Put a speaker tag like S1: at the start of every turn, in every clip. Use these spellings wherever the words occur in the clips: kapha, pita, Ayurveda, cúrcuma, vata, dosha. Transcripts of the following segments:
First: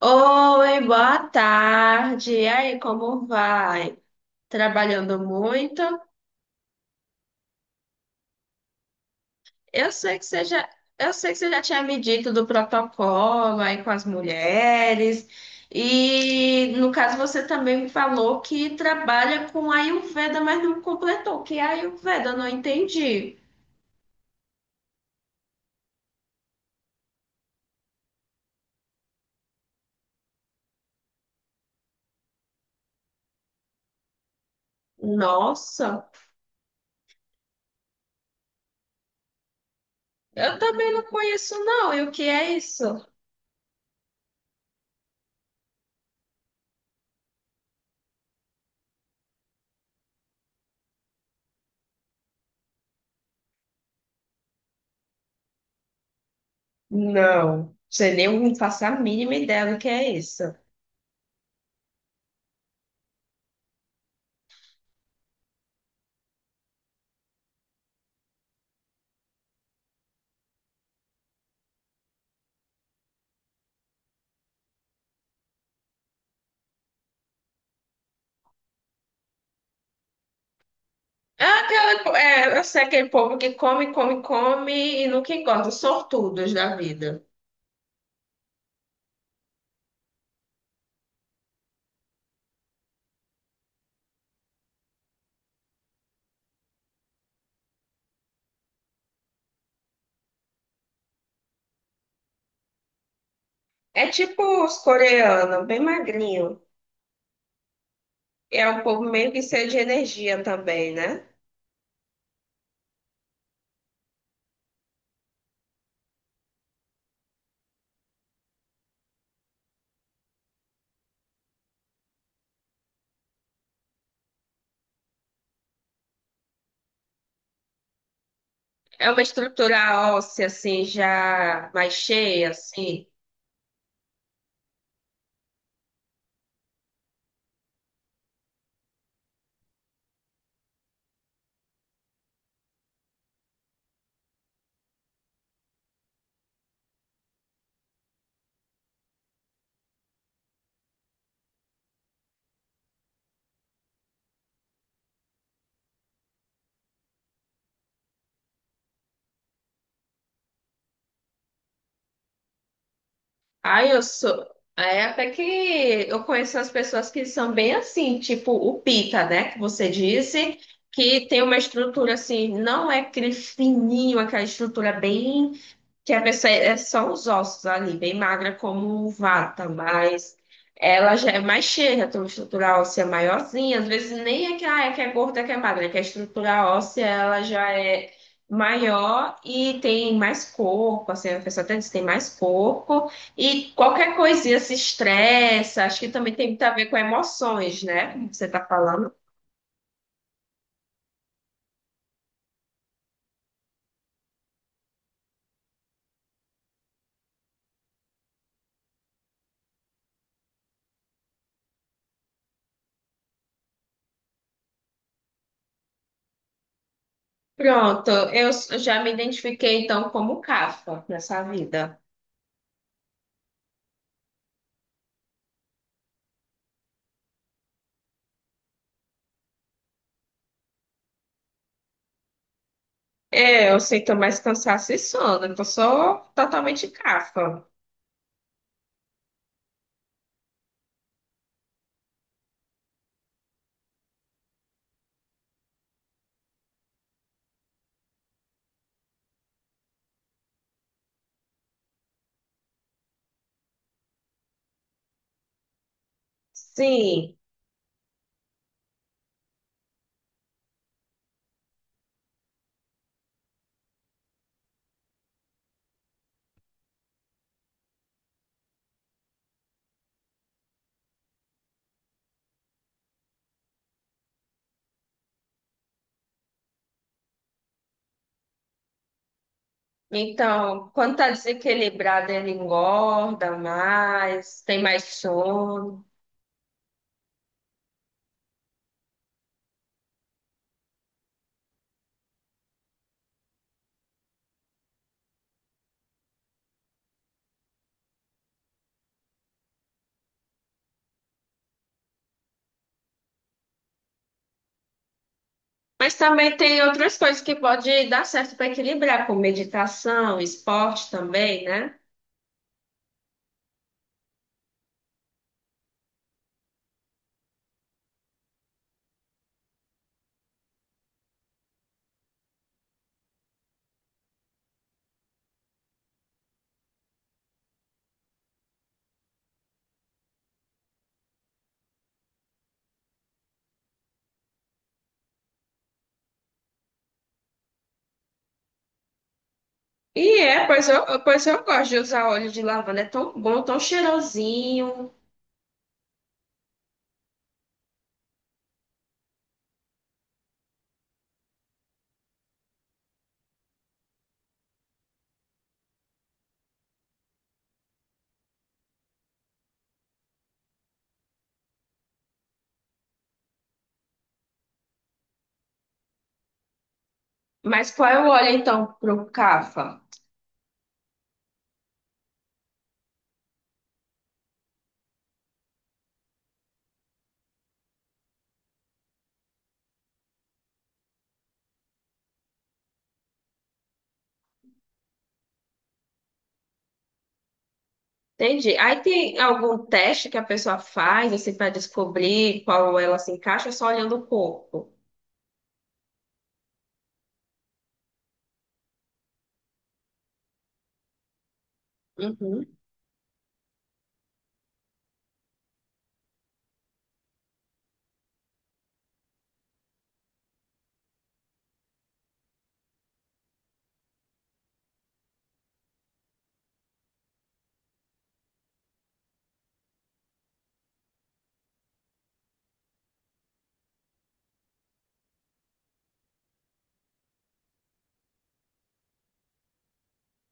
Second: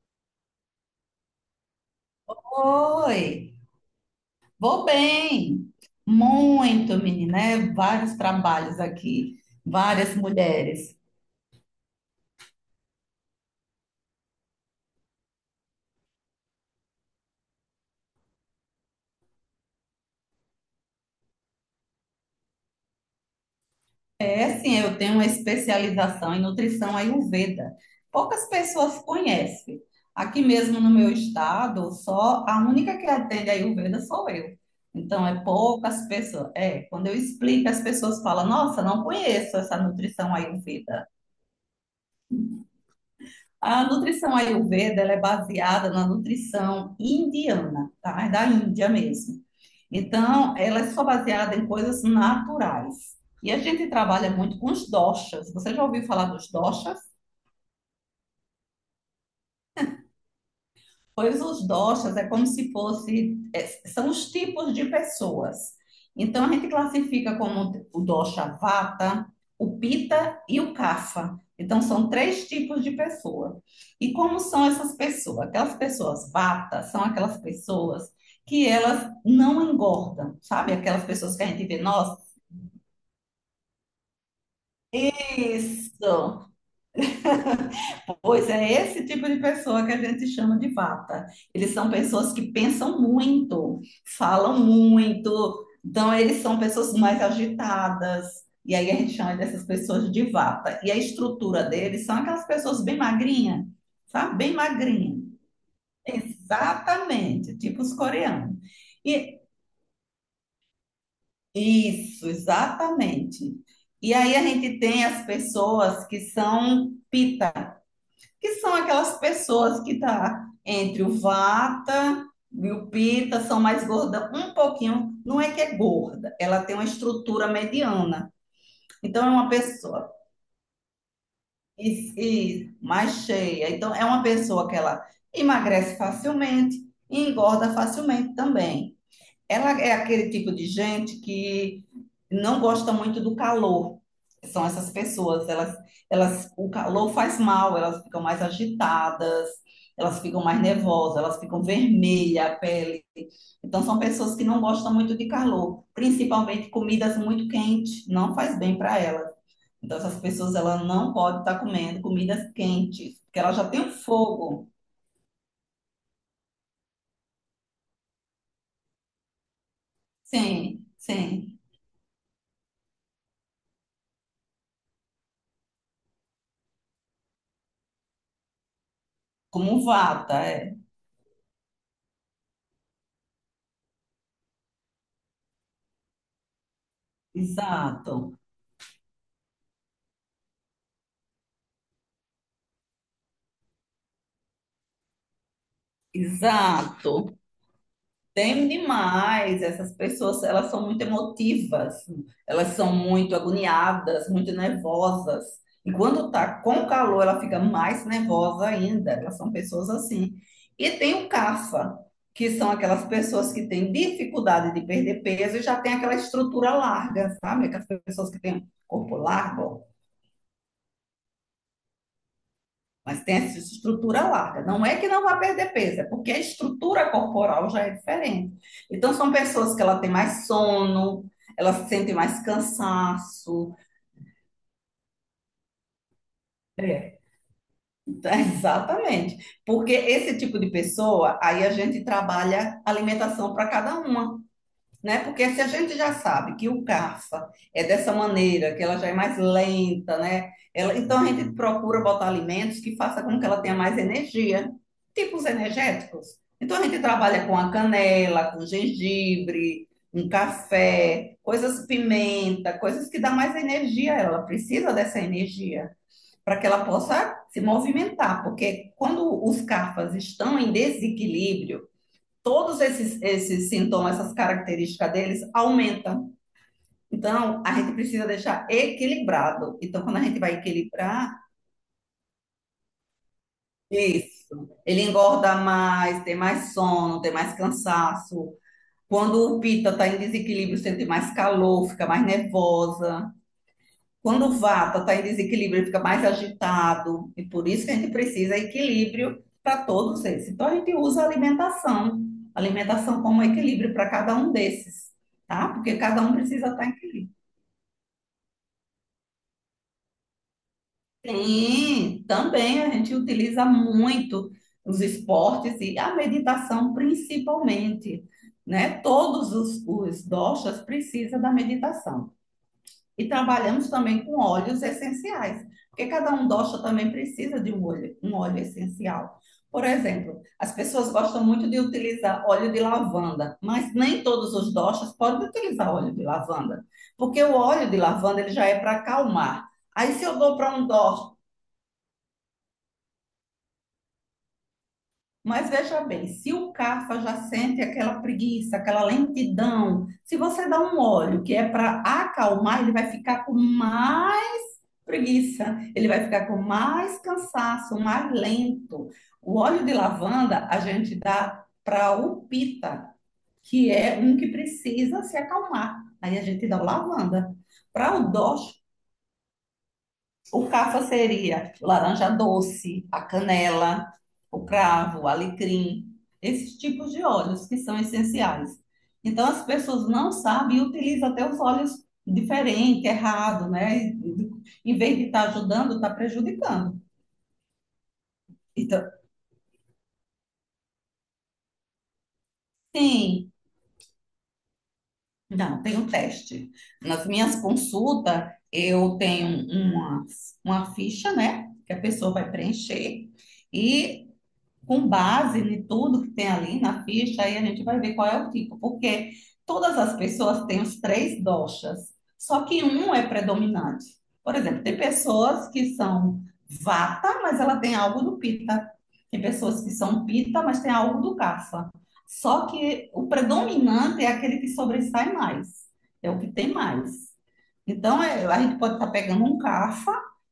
S1: Oi, boa tarde. E aí,
S2: Oi,
S1: como vai?
S2: vou
S1: Trabalhando
S2: bem.
S1: muito?
S2: Muito, menina, é vários trabalhos aqui,
S1: Eu
S2: várias
S1: sei que você já,
S2: mulheres.
S1: eu sei que você já tinha me dito do protocolo aí com as mulheres. E no caso você também me falou que trabalha com Ayurveda, mas não completou. Que é Ayurveda? Eu não entendi.
S2: É sim, eu tenho uma especialização em nutrição Ayurveda. Poucas pessoas conhecem. Aqui mesmo no meu estado, só a única que atende Ayurveda sou eu. Então é
S1: Nossa,
S2: poucas pessoas. É, quando eu explico, as pessoas falam: "Nossa, não conheço essa nutrição
S1: eu também não
S2: Ayurveda".
S1: conheço não. E o que é isso?
S2: A nutrição Ayurveda, ela é baseada na nutrição indiana, tá? É da Índia mesmo. Então, ela é só baseada em coisas naturais. E a gente trabalha muito com os doshas. Você já ouviu falar dos doshas?
S1: Não, você nem faço a mínima ideia do que é isso.
S2: Pois os doshas é como se fosse, são os tipos de pessoas. Então a gente classifica como o dosha vata, o pita e o kapha. Então são três tipos de pessoa. E como são essas pessoas? Aquelas pessoas vata são aquelas pessoas que elas não engordam, sabe? Aquelas pessoas que a gente vê, nossa,
S1: Eu sei aquele povo que come, come, come e nunca engorda, os
S2: isso.
S1: sortudos da vida.
S2: Pois é esse tipo de pessoa que a gente chama de vata. Eles são pessoas que pensam muito, falam muito, então eles são pessoas mais agitadas. E aí a gente chama dessas pessoas de vata. E a estrutura deles são aquelas pessoas bem magrinha,
S1: É
S2: sabe?
S1: tipo
S2: Bem
S1: os
S2: magrinha.
S1: coreanos, bem magrinho.
S2: Exatamente, tipo os coreanos.
S1: É um povo meio
S2: E
S1: que cheio de energia também, né?
S2: isso, exatamente. E aí a gente tem as pessoas que são pita, que são aquelas pessoas que tá entre o vata e o pita, são mais gorda um pouquinho, não é que é gorda, ela tem uma estrutura mediana.
S1: É uma
S2: Então é uma pessoa
S1: estrutura óssea, assim, já mais cheia,
S2: e
S1: assim.
S2: mais cheia. Então é uma pessoa que ela emagrece facilmente e engorda facilmente também. Ela é aquele tipo de gente que não gosta muito do calor. São essas pessoas, o calor faz mal, elas ficam mais agitadas, elas ficam mais nervosas, elas ficam vermelha a pele. Então são pessoas que não gostam muito de calor, principalmente comidas muito quentes, não faz bem para elas. Então essas pessoas ela não pode estar comendo comidas quentes, porque ela já tem um
S1: Ai, eu sou.
S2: fogo.
S1: É até que eu conheço as pessoas que são bem assim, tipo o Pita, né? Que você disse,
S2: Sim,
S1: que tem uma
S2: sim,
S1: estrutura assim, não é aquele fininho, aquela estrutura bem que a pessoa é só os ossos ali, bem magra como vata,
S2: como
S1: mas
S2: vata, é.
S1: ela já é mais cheia, tem uma estrutura óssea maiorzinha, às vezes nem é que, ah, é que é gorda, é que é magra, é que a estrutura óssea ela já é
S2: Exato,
S1: maior e tem mais corpo, assim, a pessoa até diz que tem mais corpo, e qualquer coisinha se estressa, acho que também tem muito a ver com
S2: exato.
S1: emoções, né, como você tá
S2: Tem
S1: falando.
S2: demais, essas pessoas, elas são muito emotivas, elas são muito agoniadas, muito nervosas. E quando tá com calor, ela fica mais nervosa ainda. Elas são pessoas assim. E tem o CAFA, que são aquelas pessoas que têm dificuldade de perder peso e já tem aquela estrutura larga, sabe? Aquelas
S1: Pronto,
S2: pessoas que têm
S1: eu já me
S2: corpo largo,
S1: identifiquei então como Cafa nessa vida.
S2: mas tem essa estrutura larga. Não é que não vai perder peso, é porque a estrutura corporal já é diferente. Então, são pessoas que ela tem mais sono, elas sentem mais
S1: É,
S2: cansaço.
S1: eu sinto mais cansaço e sono, então sou totalmente
S2: É.
S1: cafa.
S2: Então, exatamente. Porque esse tipo de pessoa, aí a gente trabalha alimentação para cada uma, né? Porque se a gente já sabe que o CAFA é dessa maneira, que ela já é mais lenta, né? Então a gente procura botar alimentos que faça com que ela tenha mais energia, tipos energéticos. Então a gente
S1: Sim,
S2: trabalha com a canela, com gengibre, um café, coisas pimenta, coisas que dá mais energia a ela. Ela precisa dessa energia para que ela possa se movimentar, porque quando os CAFAs estão em desequilíbrio, todos esses sintomas, essas características deles aumentam. Então, a gente precisa deixar equilibrado. Então, quando a gente vai
S1: então, quando tá
S2: equilibrar,
S1: desequilibrado, ele engorda mais,
S2: isso.
S1: tem
S2: Ele
S1: mais
S2: engorda
S1: sono.
S2: mais, tem mais sono, tem mais cansaço. Quando o pita está em desequilíbrio, sente mais calor, fica mais nervosa. Quando o vata está em desequilíbrio, ele fica mais agitado, e por isso que a gente precisa de equilíbrio para todos esses. Então a gente usa a alimentação como equilíbrio para cada um desses, tá? Porque
S1: Mas
S2: cada um
S1: também
S2: precisa
S1: tem
S2: estar em
S1: outras
S2: equilíbrio.
S1: coisas que pode dar certo para equilibrar, como meditação, esporte também, né?
S2: Sim, também a gente utiliza muito os esportes e a meditação principalmente, né? Todos os doshas precisam da meditação. E trabalhamos também com óleos essenciais, porque cada um dosha também precisa de um óleo essencial. Por exemplo, as pessoas gostam muito de utilizar óleo de lavanda, mas nem todos os doshas podem utilizar óleo de lavanda, porque o óleo de lavanda ele já é para acalmar. Aí se eu dou para
S1: Pois
S2: um dosha,
S1: pois eu gosto de usar óleo de lavanda, é tão bom, tão cheirosinho.
S2: mas veja bem, se o Kapha já sente aquela preguiça, aquela lentidão, se você dá um óleo que é para acalmar, ele vai ficar com mais preguiça. Ele vai ficar com mais cansaço, mais lento. O óleo de lavanda a gente dá para o pita, que é um que precisa se acalmar. Aí a gente dá o lavanda.
S1: Mas qual
S2: Para
S1: é o
S2: o
S1: óleo
S2: dó
S1: então pro cafa?
S2: o cafa seria laranja doce, a canela, o cravo, o alecrim, esses tipos de óleos que são essenciais. Então, as pessoas não sabem e utilizam até os óleos diferente, errado, né? Em vez de estar ajudando, está prejudicando.
S1: Entendi. Aí
S2: Então,
S1: tem algum teste que a pessoa faz, assim, para descobrir qual ela se
S2: sim,
S1: encaixa, só olhando o corpo.
S2: não, tem um teste. Nas minhas consultas, eu tenho uma ficha, né? Que a pessoa vai
S1: Uhum,
S2: preencher. E com base em tudo que tem ali na ficha, aí a gente vai ver qual é o tipo, porque todas as pessoas têm os três doshas, só que um é predominante. Por exemplo, tem pessoas que são vata, mas ela tem algo do pita. Tem pessoas que são pita, mas tem algo do kapha. Só que o predominante é aquele que sobressai mais, é o que tem mais. Então, a gente pode estar pegando um cafa,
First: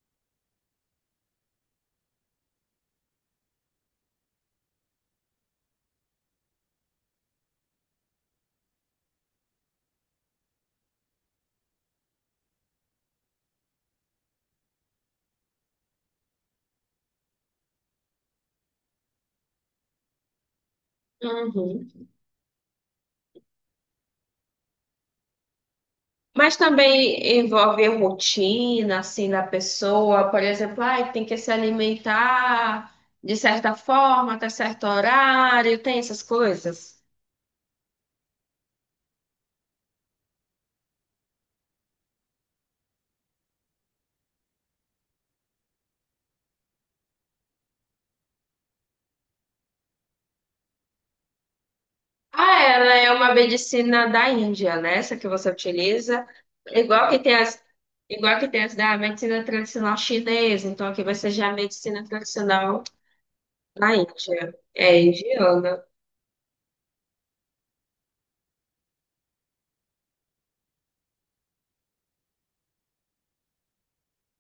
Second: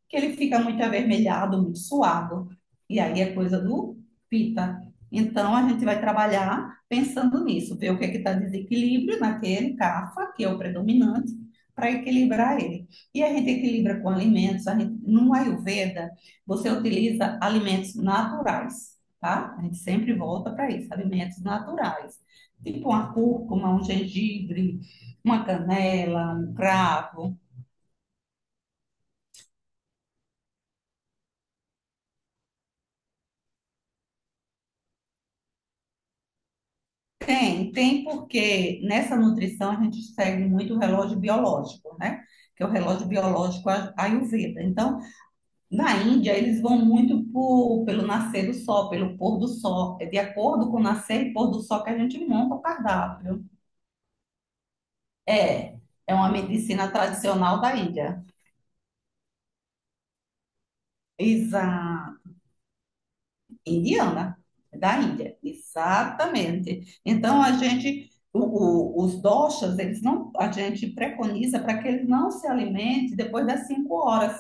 S2: que ele fica muito avermelhado, muito suado. E aí é coisa do pita. Então, a gente vai trabalhar pensando nisso, ver o que é que está desequilíbrio naquele cafa, que é o predominante, para equilibrar ele. E a gente equilibra com alimentos. A gente, no Ayurveda, você utiliza alimentos naturais, tá? A gente sempre volta para isso, alimentos
S1: uhum.
S2: naturais. Tipo uma cúrcuma, um gengibre, uma canela, um
S1: Mas
S2: cravo.
S1: também envolve rotina, assim, da pessoa, por exemplo, ai, tem que se alimentar de certa forma, até certo horário, tem essas coisas.
S2: Tem porque nessa nutrição a gente segue muito o relógio biológico, né? Que é o relógio biológico Ayurveda. Então, na Índia, eles vão muito pelo nascer do sol, pelo pôr do sol. É de acordo com o nascer e pôr do sol que a gente monta o
S1: Ah, ela é uma
S2: cardápio.
S1: medicina da Índia, né? Essa que você
S2: É, é
S1: utiliza.
S2: uma medicina
S1: Igual que tem
S2: tradicional
S1: as,
S2: da Índia.
S1: igual que tem as da medicina tradicional chinesa, então aqui vai ser já a medicina
S2: Exato.
S1: tradicional. Na
S2: Indiana,
S1: Índia.
S2: é da
S1: É
S2: Índia,
S1: indiana.
S2: exatamente. Então a gente, os doshas, eles não, a gente preconiza para que ele não se alimente depois das 5 horas,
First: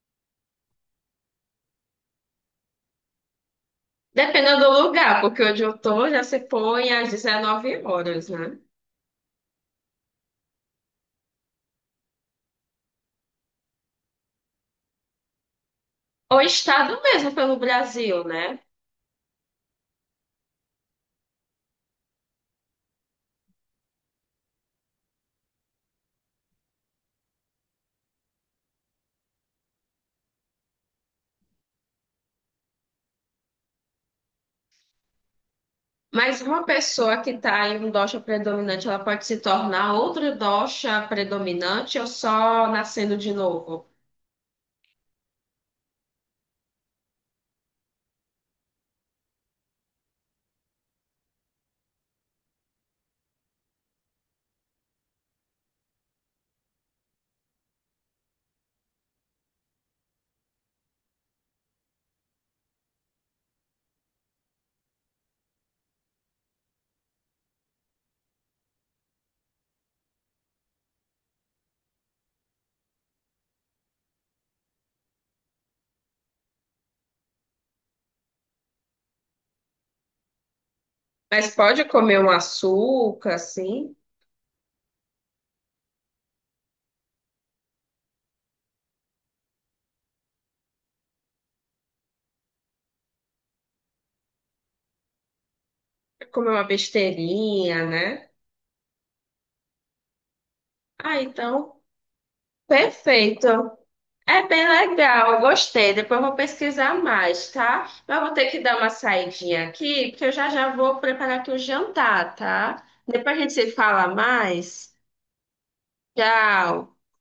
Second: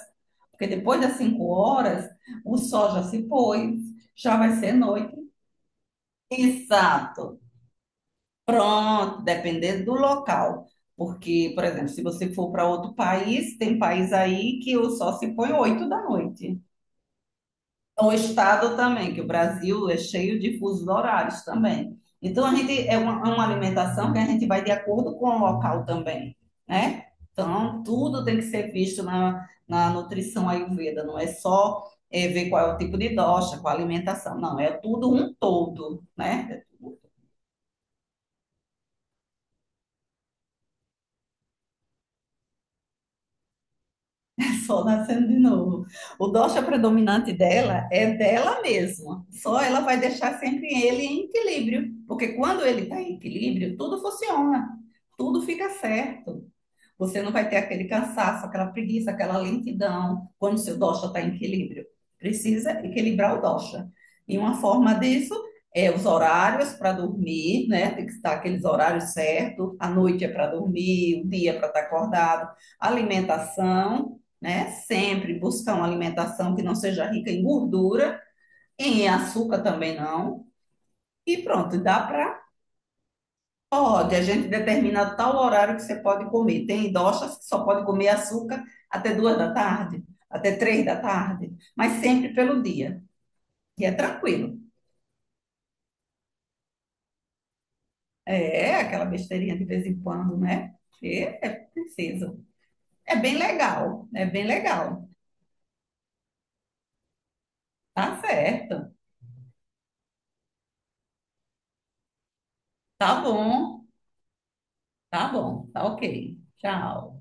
S2: porque depois das 5 horas o sol já se pôs, já vai
S1: Dependendo
S2: ser
S1: do
S2: noite.
S1: lugar, porque onde eu tô já se põe às
S2: Exato.
S1: 19 horas, né?
S2: Pronto, dependendo do local. Porque, por exemplo, se você for para outro país, tem país aí que o sol se põe oito da
S1: Ou
S2: noite.
S1: estado mesmo pelo
S2: O
S1: Brasil, né?
S2: estado também, que o Brasil é cheio de fusos horários também. Então, a gente é uma, alimentação que a gente vai de acordo com o local também, né? Então, tudo tem que ser visto na nutrição Ayurveda, não é só ver qual é o tipo de dosha, qual a alimentação, não, é tudo um todo,
S1: Mas
S2: né? É
S1: uma
S2: tudo.
S1: pessoa que está em um dosha predominante, ela pode se tornar outro dosha predominante ou só nascendo de novo?
S2: Sol nascendo de novo. O dosha predominante dela é dela mesma. Só ela vai deixar sempre ele em equilíbrio, porque quando ele está em equilíbrio, tudo funciona, tudo fica certo. Você não vai ter aquele cansaço, aquela preguiça, aquela lentidão quando o seu dosha está em equilíbrio. Precisa equilibrar o dosha. E uma forma disso é os horários para dormir, né? Tem que estar aqueles horários certos. A noite é para dormir, o dia é para estar acordado. Alimentação, né? Sempre buscar uma alimentação que não seja rica em gordura, em açúcar também não. E
S1: Mas
S2: pronto,
S1: pode
S2: dá
S1: comer um
S2: para
S1: açúcar, assim,
S2: pode, a gente determina tal horário que você pode comer. Tem idosas que só pode comer açúcar até 2 da tarde, até 3 da tarde, mas sempre pelo dia. E é tranquilo.
S1: comer uma besteirinha, né?
S2: É aquela besteirinha de vez em quando, né?
S1: Ah,
S2: É, é
S1: então,
S2: preciso. É bem
S1: perfeito.
S2: legal, é bem
S1: É bem
S2: legal.
S1: legal, eu gostei. Depois eu vou pesquisar mais, tá? Mas
S2: Tá
S1: eu vou ter que dar uma
S2: certo.
S1: saidinha aqui, porque eu já vou preparar aqui o jantar, tá?
S2: Tá
S1: Depois a gente se
S2: bom,
S1: fala mais.
S2: tá bom, tá ok.
S1: Tchau.
S2: Tchau.